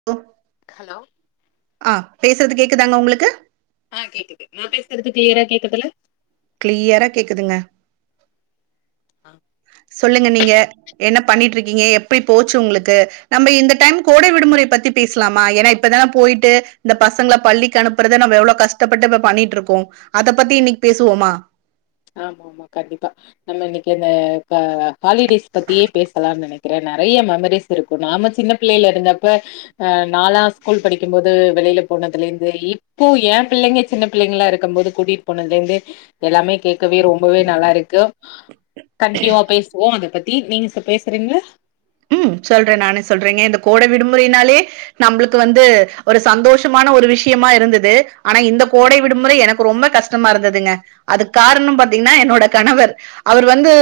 [inaudible] Hello ஆ பேசறது கேக்குதாங்க ஒங்களுக்கு ஆ கேக்குது நா பேசுறது இப்ப கிளியரா கேக்குதுல்ல கிளியரா கேக்குதுங்க சொல்லுங்க நீங்க என்ன பண்ணிட்டு இருக்கீங்க எப்பை போச்சு ஒங்களுக்கு நம்ம இந்த டைம் கோடை விடுமுறை பத்தி பேசலாமா ஏனா இப்பதான போயிட்டு இந்த பசங்கள பள்ளிக்கு அனுப் பறத நம்ம எவ்ளோ கஷ்டப்பட்டு இப்ப பண்ணிட்டு இருக்கோ அத பத்தி இன்னைக் பேசுவோமா ஆ கண்டிப்பா நம்ம இன்னைக்கு அந்த க ஹாலிடேஸ் பத்தியே பேசலான் நெனைக்கறே நெறைய மெமரிஸ் இருக்கு நாம சின்ன பிள்ளேல இருந்தப்ப அ நாலா ஸ்கூல் படிக்கும் போது வெளில போனதுல இருந்து இப் இப்போ ஏ பிள்ளைங்க சின்ன பிள்ளைங்களா இருக்கம் போது கூட்டிட் போனதுல இருந்து எல்லாமே கேக் கவே ரொம்பவே நல்லா இருக்கு கண்டினியூவா பேசுவோ அத பத்தி நீங்க ச பேசறீங்களா ம் சொல்றே நானே சொல்றேங்க இந்த கோடை விடுமுறைனாலே நம்மளுக்கு வந்து ஒரு சந்தோஷமான ஒரு விஷயமா இருந்தது ஆனா இந்த கோடை விடுமுறை எனக்கு ரொம்ப கஷ் டமா இருந்ததுங்க அதுக்கு காரணோ பாத்தீங்கன்னா என்னோட கணவர் அவர் வந்து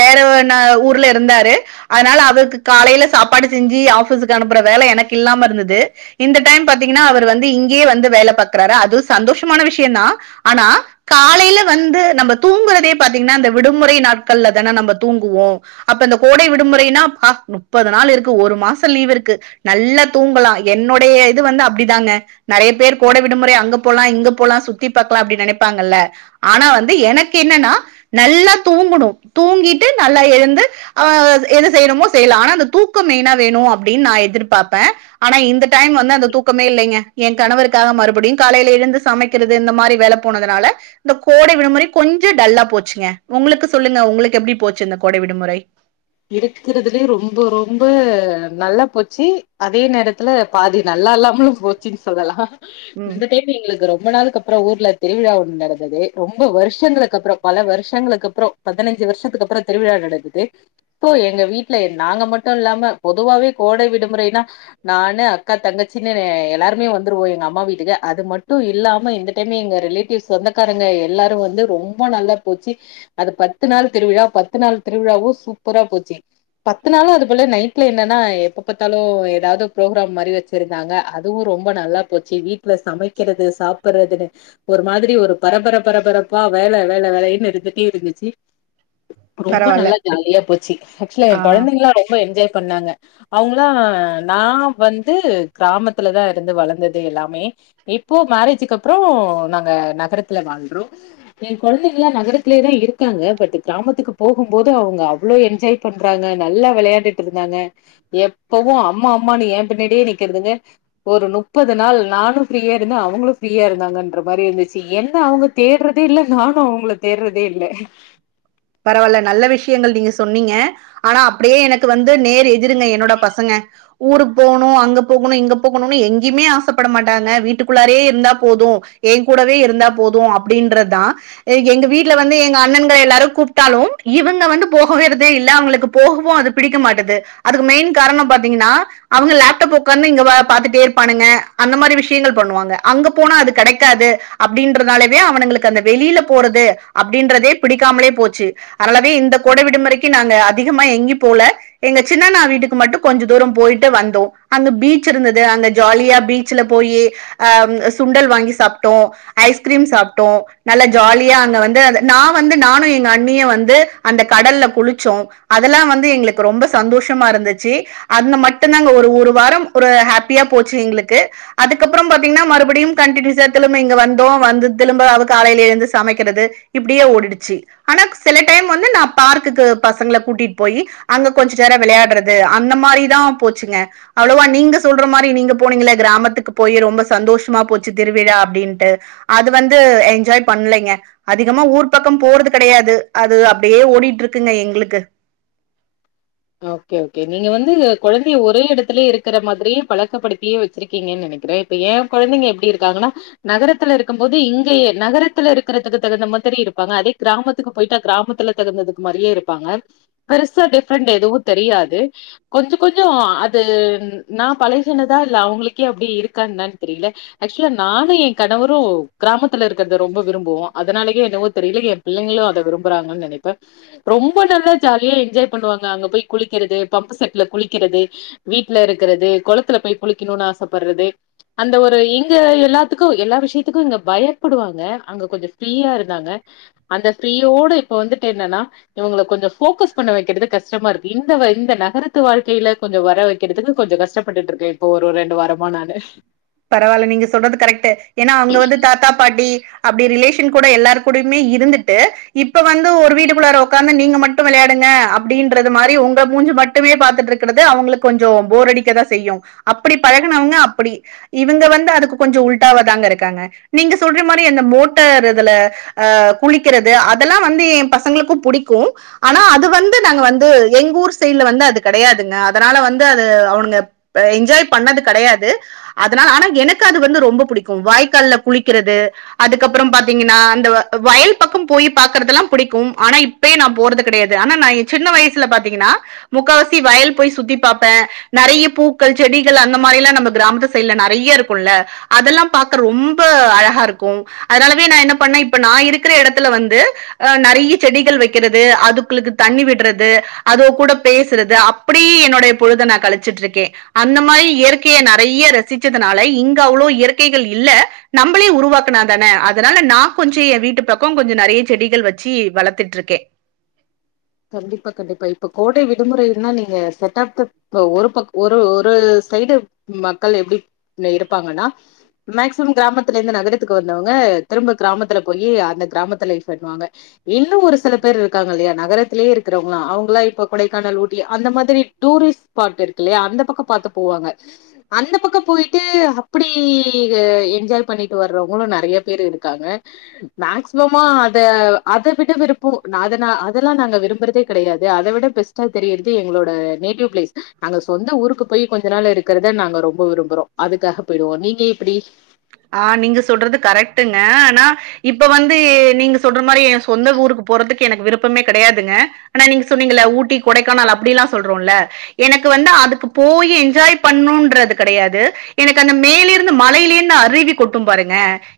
வேற ந ஊர்ல இருந்தாரு அதுனால அவருக்கு காலேல சாப்பாடு செஞ்சு ஆஃபிஸ்க்கு அனுப்புற வேல எனக்கு இல்லாம இருந்தது இந்த டைம் பாத்தீங்கன்னா அவர் வந்து இங்கயே வந்து வேல பாக்குறாரு அது சந்தோஷமான விஷயந்தா ஆனா காலேல வந்து நம்ம தூங்குறதே பாத்தீங்கன்னா அந்த விடுமுறை நாட்கள்ல தான நம்ம தூங்குவோ அப்ப இந்த கோடை விடுமுறைனா பா முப்பது நாள் இருக்கு ஒரு மாச லீவ் இருக்கு நல்ல தூங்கலா என்னுடைய இது வந்து அப்டிதாங்க நெறைய பேர் கோடை விடுமுறை அங்க போலா இங்க போலா சுத்தி பாக்கலா அப்டி நெனைப்பாங்கல்ல ஆனா வந்து எனக்கு என்னனா நல்லா தூங்கணு தூங்கிட்டு நல்லா எழுந்து அ என்ன செய்யணுமோ செய்யலா ஆனா அந்த தூக்கோ மெய்னா வேணு அப்டின் நா எதிர்பாப்பே ஆனா இந்த டைம் வந்து அந்த தூக்கமே இல்லைங்க எ கணவருக்காக மறுபடியு காலேல எழுந்து சமை கிறது இந்த மாரி வேல போனதுனால இந்த கோடை விடுமுறை கொஞ்ச டல்லா போச்சுங்க ஒங்களுக்கு சொல்லுங்க ஒங்களுக்கு எப்டி போச்சு இந்த கோடை விடுமுறை இருக்கறதுலயே ரொம்ப ரொம்ப நல்லா போச்சு அதே நேரத்துல பாதி நல்லா இல்லாமலு போச்சுன் சொல்லலா ம். இந்த டைம் எங்களுக்கு ரொம் ரொம்ப நாளுக்கு அப்பறோ ஊர்ல திருவிழா ஒன்னு நடந்தது ரொம்ப வருஷங்களுக்கு அப்பறோ பல வருஷங்களுக்கு அப்பறோ பதனஞ்சு வருஷத்துக்கு அப்பறோ திருவிழா நடந்தது இப்போ எங்க வீட்ல நாங்க மட்டு இல்லாம பொதுவாவே கோடை விடுமுறைனா நானு அக்கா தங்கச்சின்னு எல்லாருமே வந்துருவோ எங்க அம்மா வீட்டுக்கு அது மட்டு இல்லாம இந்த டைம் எங்க ரிலேட் டிப்ஸ் சொந்தக்காரவங்க எல்லாரு வந்து ரொம்ப நல்லா போச்சு அது பத்து நாள் திருவிழா பத்து நாள் திருவிழாவு சூப்பரா போச்சு பத்து நாளு அதுகுல நைட்ல என்னன்னா எப்ப பாத்தாலு ஏதாவது ப்ரோக்ராம் மாதிரி வச்சு ருந்தாங்க அதுவும் ரொம்ப நல்லா போச்சு வீட்ல சமைக்கிறது சாப்ட்றது ஒரு மாதிரி ஒரு பரபர பரபரப்பா வேலை வேலை வேலைன்னு இருந்துட்டே இருந்துச்சு ரொம்ப பரவால்ல. நல்லா ஜாலியா போச்சு ஆக்சுவல ஆ. கொழந்தைங்க எல்லா ரொம்ப என்ஜாய் பண்ணாங்க அவுங்களா நா வந்து கிராமத்துலதான் இருந்து வளர்ந்தது எல்லாமே இப்போ மேரேஜ்க்கு அப்றோ நாங்க நகரத்துல வாழ்றோம் ஏ கொழந்தங்களா நகரத்துலயே தா இருக்காங்க பட் கிராமத்துக்கு போகும் போது அவுங்க அவ் வளோ என்ஜாய் பண்றாங்க நல்லா வெளையாண்டுட்டு இருந்தாங்க எப்பவும் அம்மா அம்மானு ஏ பிண்ணடியே நிக்கர்துங்க ஒரு முப்பது நாள் நானும் ஃப்ரீயா இருந்தேன் அவுங்களும் ஃப்ரீயா இருந்தாங்கன்ற மாரி இருந்துச்சு என்ன அவுங்க தேட்றதே இல்ல நானும் அவுங்கள தேட்றதே இல்லை பரவாயில்ல நல்ல விஷயங்கள் நீங்க சொன்னிங்க ஆனா அப்டியே எனக்கு வந்து நேர் எதிருங்க என்னோட பசங்க ஊருக்கு போகணும் அங்க போகணும் இங்க போகணும்னு எங்கேயுமே ஆசைப்பட மாட்டாங்க வீட்டுக்குள்ளாரே இருந்தா போதும் என் கூடவே இருந்தா போதும் அப்டின்றதுதான் எங்க வீட்ல வந்து எங்க அண்ணன்க எல்லாரும் கூப்பு ட்டாலும் இவுங்க வந்து போகவேரதே இல்ல அவுங்களுக்கு போகவும் அது பிடிக்க மாட்டது அதுக்கு மெயின் காரணம் பாத்தீங்கன்னா அவுங்க லேப்டாப் உக்காந்து இங்க பாத்துட்டே இருப்பானுங்க அந்த மாரி விஷயங்கள் பண்ணுவாங்க அங்க போனா அது கெடைக்காது அப்டின்றதுனாலவே அவனுங்களுக்கு அந்த வெளில போறது அப்டின்றதே பிடிக்காமலே போச்சு ச்சு அதுனாலவே இந்த கொடை விடுமுறைக்கு நாங்க அதிகமா எங்கேயும் போல எங்க சின்னண்ணா வீட்டுக்கு மட்டும் கொஞ்ச தூரம் போயிட்டு வந்தோம் அங்க பீச் இருந்தது அங்க ஜாலியா பீச் ச்சுல போயி அ சுண்டல் வாங்கி சாப்ட்டோம் ஐஸ்கிரீம் சாப்ட்டோம் நல்லா ஜாலியா அங்க வந்து நா வந்து நானும் எங்க அண் ணியு வந்து அந்த கடல்ல குளிச்சோம் அதெல்லாம் வந்து எங்களுக்கு ரொம்ப சந்தோஷமா இருந்துச்சு அந்த மட்டுதான்ங்க ஒரு வாரம் ஒரு ஹாப்பியா போச்சு எங்களுக்கு அதுக்கப்புறம் பாத்தீங்கன்னா மறுபடியும் கண்டினியூஸா திரும்ப இங்க வந்தோம் வந்து திரும்ப அவுங்களுக்கு காலைல எழுந்து சமைக்கிறது இப்டியே ஓடிடுச்சு ஆனா சில டைம் வந்து நான் பார்க்குக்கு பசங்களை கூட்டிட்டு போய் அங்க கொஞ்சநேரம் விளையாடுறது அந்த மாரிதான் போச்சுங்க அவ்ளவா‌ நீங்க சொல்ற மாரி நீங்க போனீங்கள கிராமத்துக்கு போய் ரொம்ப சந்தோஷமா போச்சு திருவிழா அப்டின்ட்டு அது வந்து என்ஜாய் பண்ணலைங்க அதிகமா ஊர் பக்கம் போறது கெடையாது அது அப்டியே ஓடிட்டுயிருக்குங்க எங்களுக்கு ஓகே ஓகே நீங்க வந்து கெழந்தைய ஒரே இடத்துலயே இருக்க மாதிரியே பழக்கப்படுத்தியே வச்சிருக்கீங்கன்னு நெனைக்கிறேன் ஏ கெழந்தைங்க எப்டி இருக்காங்கன்னா நகரத்தில இருக்கும் போது இங்கே நகரத்தில் இருக்கிறதுக்கு தகுந்த மாதிரி இருப்பாங்க அதே கிராமத்துக்கு போயிட்டா கிராமத்தில தகுந்ததுக்கு மாதிரியே இருப்பாங்க பெருசா டிப்ரண்ட் எதுவும் தெரியாது கொஞ்சோ கொஞ்சோ அது நா பழகினதா இல்ல அவங்களுக்கே அப்டி இருக்கு தான்னு தெரில ஆக்சுவலா நானு எ கணவரும் கிராமத்துல இருக்கறத ரொம்ப விரும்புவோம் அதனாலயே என்ன தெரில ஏ பிள்ளைங்களும் அத விரும்புறாங்கன்னு நெனப்பே ரொம்ப நல்லா ஜாலியா என்ஜாய் பண்ணுவாங்க அங்க போய் குளிக்கிறது பம்பு செட்ல குளிக்கிறது வீட்ல இருக்கறது குளத்துல போய் குழிக்கணும்னு ஆசைப்படுறது அந்த ஒரு இங்க எல்லாத்துக்கு எல்லா விஷயத்துக்கு இங்க பயப்படுவாங்க அங்க கொஞ்ச ஃப்ரீயா இருந்தாங்க அந்த ஃப்ரீயோட இப்ப வந்துட்டு என்னன்னா இவங்கள கொஞ்சோ போக்கஸ் பண்ண வைக்கிறது கஷ்டமா இருக்கு இந்த வயசுலா இந்த நகரத்து வாழ்க்கையில கொஞ்ச வர வைக்கிறதுக்கு கொஞ்சோ கஷ்டப்பட்டுட்டு இருக்கு போ ஒரு ரெண்டு வாரமா நானு பரவால்ல நீங்க சொல்றது கரெக்ட்டு ஏன்னா அங்க வந்து தாத்தா பாட்டி அப்டி ரிலேஷன் கூட எல்லார் கூடயுமே இருந்துட்டு இப்ப வந்து ஒரு வீட்டுக்குள்ளார ஒக்காந்து நீங்க மட்டு வெள்யாடுங்க அப்டின்றது மாரி ஒங்க மூஞ்சு மட் டுமே பாத்துட்ருக்குறது அவங்ளுக் கொஞ்சோ போர் அடிக்கதா செய்யு அப்புடி பழகுனவுங்க அப்புடி இவுங்க வந்து அதுக்கு கொஞ்சோ உளட்டாவதாங்க இருக்காங்க நீங்க சொல்ற மாரி அந்த மோட்டர் இதுல அ குளிக்கிறது அதல்லா வந்து ஏ பசங்ளுக்கு புடிக்கு ஆனா அது வந்து நாங்க வந்து எங் ஊர் சைட்ல வந்து அது கடையாதுங்க அதனால வந்து அது அவுனுங்க ப என்ஜாய் பண்ணது கடையாது அதுனால ஆனா எனக்கு அது வந்து ரொம்ப புடிக்கு வாய்க்கால்ல குளிக்கிறது அதுக்கப்புற பாத்தீங்ன்னா அந்த வயல் பக்க போயி பாக்கற்தல்லா புடிக்கு ஆனா இப் பே நா போறது கடையாது ஆனா நா ஏ சின்ன வய்சுல பாத்தீங்கன்னா முக்காவாசி வயல் போய் சுத்தி பாப்பே நறைய பூக்கள் செடிகள் அந்த மாரி எல்லா நம்ம கிராமத்து செய்ட்ல நறைய இருக்குல்ல அதல்லா பாக்க ரொம்ப அழகாருக்கு அதுனாலவே நா என்ன பண்ண இப்ப நா இருக்குற எடத்துல வந்து அ நறைய செடிகள் வக்கிறது அதுக்குளுக்கு தண்ணி விட்றது அதுவோ கூட பேசுறது அப் பிடி என்னோடைய பொழுத நா கழிச்சிட்ருக்கே அந்த மாயி இயற்கைய நறைய ர சிச்சதுனால இங்க அவுளோ இயற்கைகள் இல்ல நம்பளே உருவாக்குனா தான அதனால நா கொஞ்ச ஏ வீட்டு பக்க கொஞ்ச நறைய செடிகள் வச்சி வளத்துட்ருக்கே கண்டிப்பா கண்டிப்பா இப்ப கோடை விடுமுறைன்னா நீங்க செட்டாப்த ப்ப ஒரு பக் ஒரு ஒரு சைடு மக்கள் எப்டி இருப்பாங்கன்னா மேக்சிமம் கிராமத்துலேந்து நகரத்துக்கு வந்தவுங்க திரும்ப கிராமத்துல போயி அந்த கிராமத்து லைஃப் என்னுவாங்க இன்னு ஒரு சில பேர் இருக்காங்க இல்லயா நகரத் துலே இருக்குறவுங்ளா அவுங்குளா இப்ப கொடைக்கானல் ஊட்டி அந்த மாதுரி டூரிஸ்ட் ஸ்பாட் இருக்குல்யா அந்த பக்க பாத்து பூவாங்க அந்த பக்க போயிட்டு அப்புடி என்ஜாய் பண்ணிட்டு வர்றவுங்களு நறைய பேரு இருக்காங்க மேக்சிமமா அத அத விட விருப்பு அத அதல்லா நாங்க விப் டும்புறதே கடையாது அத விட பெஸ்ட்டா தெரியற்து எங்ளோட நேட்டிவ் ப்ளேஸ் நாங்க சொந்த ஊருக்கு போய் கொஞ்ச நாள் இருக் கிறுத நாங்க ரொம்ப விரும்புறோ அதுக்காக பொய்டுவோ நீங்க எப்புடி ஆ நீங்க சொல்றது கரெக்டுங்க ஆனா இப்ப வந்து நீங்கு சொல்ற மாரி ஏ சொந்த ஊருக்கு போறதுக்கு எனக்கு விருப்பமே கடையாதுங்க ஆனா நீங்க சொன்னீங்கல்ல ஊட்டி கொடைக்கானல் அப்புடி எல்லா சொல்றோல்ல எனக்கு வந்து அதுக்கு போயி என்ஜாய் பண்ணுன்றது கடையாது எனக்கு அந்த மேலிருந்து மலையிலேந்து அரிவி கொட்டும் பாருங்க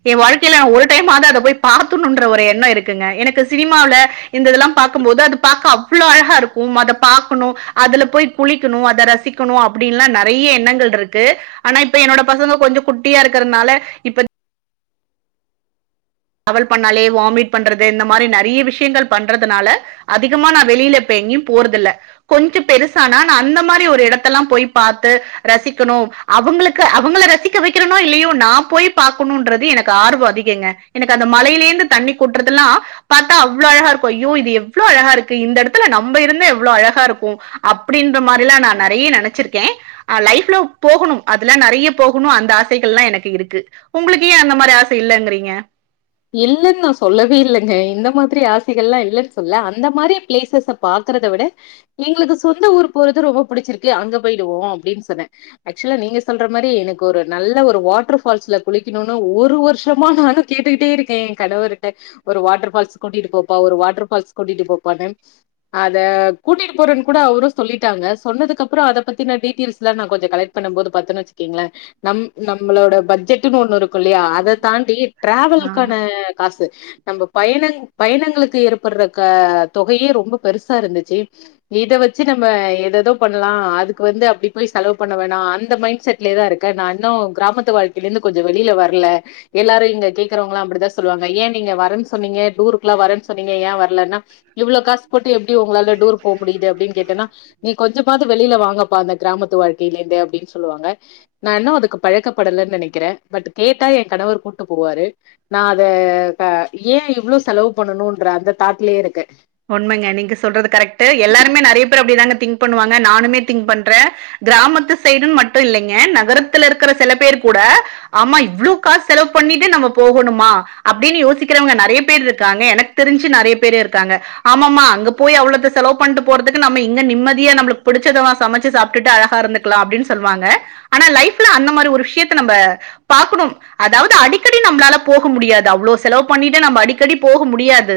ஏ வாழ்க்கையில நா ஒரு டைம்மாது அத போய் பாத்துர்ணுன்ற ஒரு எண்ணோ இருக்குங்க எனக்கு சினிமாவுல இந்த இதுல்லா பாக்கம்போது அது பாக்க அவ்ளோ அழகா இருக்கு அத பாக்குணு அதுல போய் குளிக்குணு அத ரசிக்குணு அப்புடின்லா நறைய எண்ணங்கள்ருக்கு அனா இப்ப என்னோட பசங்க கொஞ்சோ குட்டியாருக் கறுனால இப்ப அவல் பண்ணாலே வாமிட் பண்றது இந்த மாரி நறைய விஷ்யங்கள் பண்றதுனால அதிகமா நா வெளில இப்ப எங்யு போற்துல்ல கொஞ்ச பெருசானா நா அந்த மாரி ஒரு எடத்தல்ள பொய் பாத்து ரசிக்கணு அவுங்ளுக்கு அவுங்கள ரசிக்க வக்கிறனோ இல்லயோ நா போய் பாக்கணுன்றது எனக் கார்வு அதிகங்க எனக்கு அந்த மலையிலேந்து தண்ணி கொட்றதுல்லா பாத்தா அவ்ளோ அழகா இருக்கு ஐயோ இது எவ்ளோ அழகா இருக்கு இந்த எடத்துல நம்ப இருந்தா எவ்ளோ அழகா இருக்கு அப்டின்ற மாரில்லா நா நறைய நெனச்சிருக்கே ஆ லைஃப்ல போகணும் அதுலா நறைய போகணும் அந்த ஆசைகள்லா எனக்கு இருக்கு உங்களுக்கு ஏன் அந்த மாரி ஆசை இல்லங்கிறீங்க இல்லன்னு நா சொல்லவே இல்லங்க இந்த மாதிரி ஆசைகள்லா இல்லன்னு சொல்ல அந்த மாதிரி பிளேசஸ் பாக்குறத விட எங்களுக்கு சொந்த ஊரு போறது ரொம்ப புடிச்சிருக்கு அங்க போயிடுவோம் அப்டி சொன்னேன் ஆக்சுவலா நீங்க சொல்ற மாரி எனக்கு ஒரு நல்ல ஒரு வாட்டர் பால்ஸ்ல குளிக்கணும்னு ஒரு வருஷமா நானும் கேட் கிட்டே இருக்கேன் கணவர்ட ஒரு வாட்டர் ஃபால்ஸ் கூட்டிட்டு போப்பா ஒரு வாட்டர் ஃபால்ஸ்க்கு கூட்டிட்டு போப்பான்னு அத கூட்டிட்டு போறன்னு கூட அவரும் சொல்லிட்டாங்க சொன்னதுக்கு அப்றோ அத பத்தின டீடைல்ஸ்லாம் நா கொஞ்சம் கலெக்ட் பண்ணும் போது பாத்தன்னு வச்சுக்கீங்களேன் நம் நம்மளோட பட்ஜெட்ன்னு ஒண்ணு இருக்கும் இல்லயா அத தாண்டி ஆ ட்ராவல்காண காசு நம்ம பயணங் பயணங்களுக்கு ஏற்படுற க தொகையே ரொம்ப பெருசா இருந்துச்சி இத வச்சு நம்ம ஏதேதோ பண்ணலா அதுக்கு வந்து அப்டி போய் செலவு பண்ண வேணாம் அந்த மைண்ட் செட் அதிலே தா இருக்கன் நா இன்னும் கிராமத்து வாழ்க்கையில இருந்து கொஞ்சம் வெளில வரல எல்லாரும் இங் கேக்குறவங்களா அப்டிதா சொல்லுவாங்க ஏன் நீங்க வரன்னு சொன்னீங்க டூருக்குல வரேன்னு சொன்னீங்க ஏன் வரலன்னா இவ்ளோ காசு போட்டு எப்டி உங்களால டூர் போக முடியுது அப்டின்னு கேட்டேன்னா நீங்க கொஞ்சமாது வெளில வாங்கப்பா அந்த கிராமத்து வாழ்க்கையில இருந்து அப்டின்னு சொல்லுவாங்க நா இன்னும் அதுக்கு பழக்கப்படலைன்னு நினைக்கிறேன் பட் கேட்டா என் கணவர் கூட்டு போவாரு நா அத இப்ப ஏன் இவ்ளோ செலவு பண்ணணும் அந்த தாட்டுலயே இருக்கேன் உண்மைங்க நீங்க சொல்றது கரெக்ட் எல்லாருமே நெறைய பேரு அப்டிதாங்க திங் பண்ணுவாங்க நானுமே திங் பண்றேன் கிராமத்து சைடுன்னு மட்டும் இல்லங்க நகரத்துல இருக்கிற சில பேர் கூட ஆமா இவ்ளோ காசு செலவு பண்ணிட்டு நம்ம போகணுமா அப்டின்னு யோசிக்கிற நெறைய பேர் இருக்காங்க எனக்கு தெரிஞ்சு நெறைய பேர் இருக்காங்க ஆமாமா அங்க போய் அவ்ளோ செலவு பண்ணிட்டு போறதுக்கு நம்ம இங்க நிம்மதிய நம்மளுக்கு புடிச்சதலா சமைச்சி சாப்ட்டுட்டு அழகா இருந் லாம் அப்டின்னு சொல்லுவாங்க ஆனா லைஃப்ல அந்த மாரி ஒரு விஷயத்தை நம்ம பாக்கணும் அதாது அடிக்கடி நம்மளால போக முடியாது அவ்ளோ செலவு பண்ணிட்டு நம்ம அடிக்கடி போக முடியாது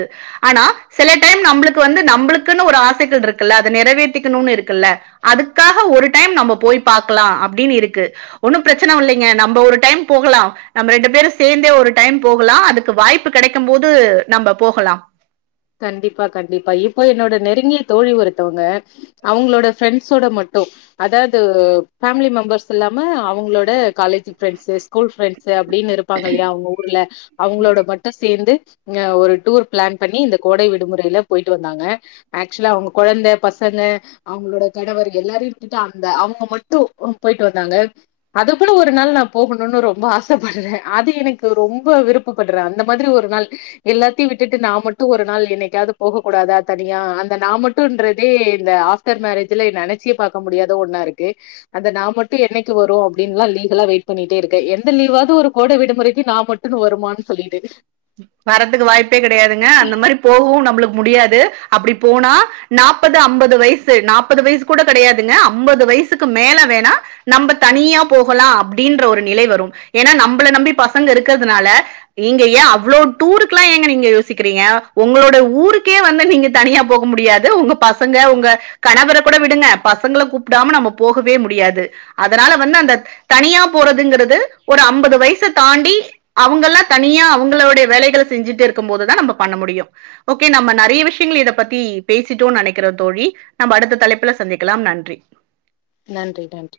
ஆனா சில டைம் நம்மளுக்கு வந்து நம்மளுக்குன்னு ஒரு ஆசைகள் இருக்குல்ல அத நிறைவேத்திக்கணும்னு இருக்குல்ல அதுக்காக ஒரு டைம் நம்ம போய் பாக்கலாம் அப்டின்னு இருக்கு ஒன்னும் பிரச்சனை இல்லங்க நம்ம ஒரு டைம் போகலாம் நம்ம ரெண்டு பேரும் சேந்தே ஒரு டைம் போகலாம் அதுக்கு வாய்ப்பு கிடைக்கும் போது நம்ம போகலாம் கண்டிப்பா கண்டிப்பா இப்போ என்னோட நெருங்கிய தோழி ஒருத்தோங்க அவங்களோட ஃப்ரெண்ட்ஸ் ஒட மட்டும் அதாது ஃபேமிலி மெம்பர்ஸ் இல்லாம அவங்ளோட காலேஜ் ஃப்ரெண்ட்ஸ் ஸ்கூல் ஃபிரண்ட்ஸ் அப்டின்னு இருப்பாங்க இல்லயா அவங்க ஊர்ல அவங்களோட மட்டும் சேர்ந்து இங்க ஒரு டூர் பிளான் பண்ணி இந்த கோடை விடுமுறையில போயிட்டு வந்தாங்க ஆக்சுவலா அவுங்க கொழந்த பசங்க அவுங்களோட கணவர் எல்லாரையும் விட்டுட்டு அந்த அவுங்க மட்டும் போயிட்டு வந்தாங்க அது போல ஒரு நாள் நா போகணும்னு ரொம்ப ஆசை படுறேன் அது எனக்கு ரொம்ப விருப் படுறேன் அந்த மாதிரி ஒரு நாள் எல்லாத்தையும் விட்டுட்டு நா மட் டும் ஒரு நாள் என்னைக்காவது போகக்க கூடாதா தனியா அந்த நா மட்டும்ன்றதே இந்த ஆ ப்டர் மேரேஜ்ல நெனைச்சியே பாக்க முடியாத ஒன்னா இருக்கு அந்த நா மட்டும் என்னைக்கு வரும் அப்டின்னு லீகலா வெயிட் பண்ணிட்டே இருக்கேன் எந்த லீவாது ஒரு கோடை விடுமுறைக்கு நா மட்டும் வருமானான்னு சொல்லிட்டு வரத்துக்கு வாய்ப்பே கிடையாதுங்க அந்த மாதிரி போகவும் நம்மளுக்கு முடியாது அப்டி போனா நாப்பது அம்பது வயசு நாப்பது வயசு கூட கிடையாதுங்க அம்பது வயசுக்கு மேல வேணா நம்ம தனியா போகலா அப்டின்ற ஒரு நிலை வரும் ஏன்னா நம்மள நம்பி பசங்க இருக்கிறதுனால இங்கயே அவ் அவ்ளோ டூருக்குல்லா ஏங்க நீங்க யோசிக்கிறீங்க உங்களோட ஊருக்கே வந்து நீங்க தனியா போக முடியாது உங்க பச பசங்க உங்க கணவர கூட விடுங்க பசங்கள கூப்டாம நம்ம போகவே முடியாது அதனால வந்து அந்த தனியா போறதுங்றது ஒரு அம்பது வயச தாண்டி அவங்க எல்லாம் தனியா அவங்கள்ளா தனியா அவங்களோடய வேலைகள செஞ்சிட்டு இருக்கும் போது தா நம்ம பண்ண முடியும் ஓகே நம்ம நெறைய விஷ்யங்கள் இத பத்தி பேசிட்டோம்னு நெனைக்றோ தோழி நம்ம அடுத்த தலைப்புல சந்திக்கலாம் நன்றி நன்றி நன்றி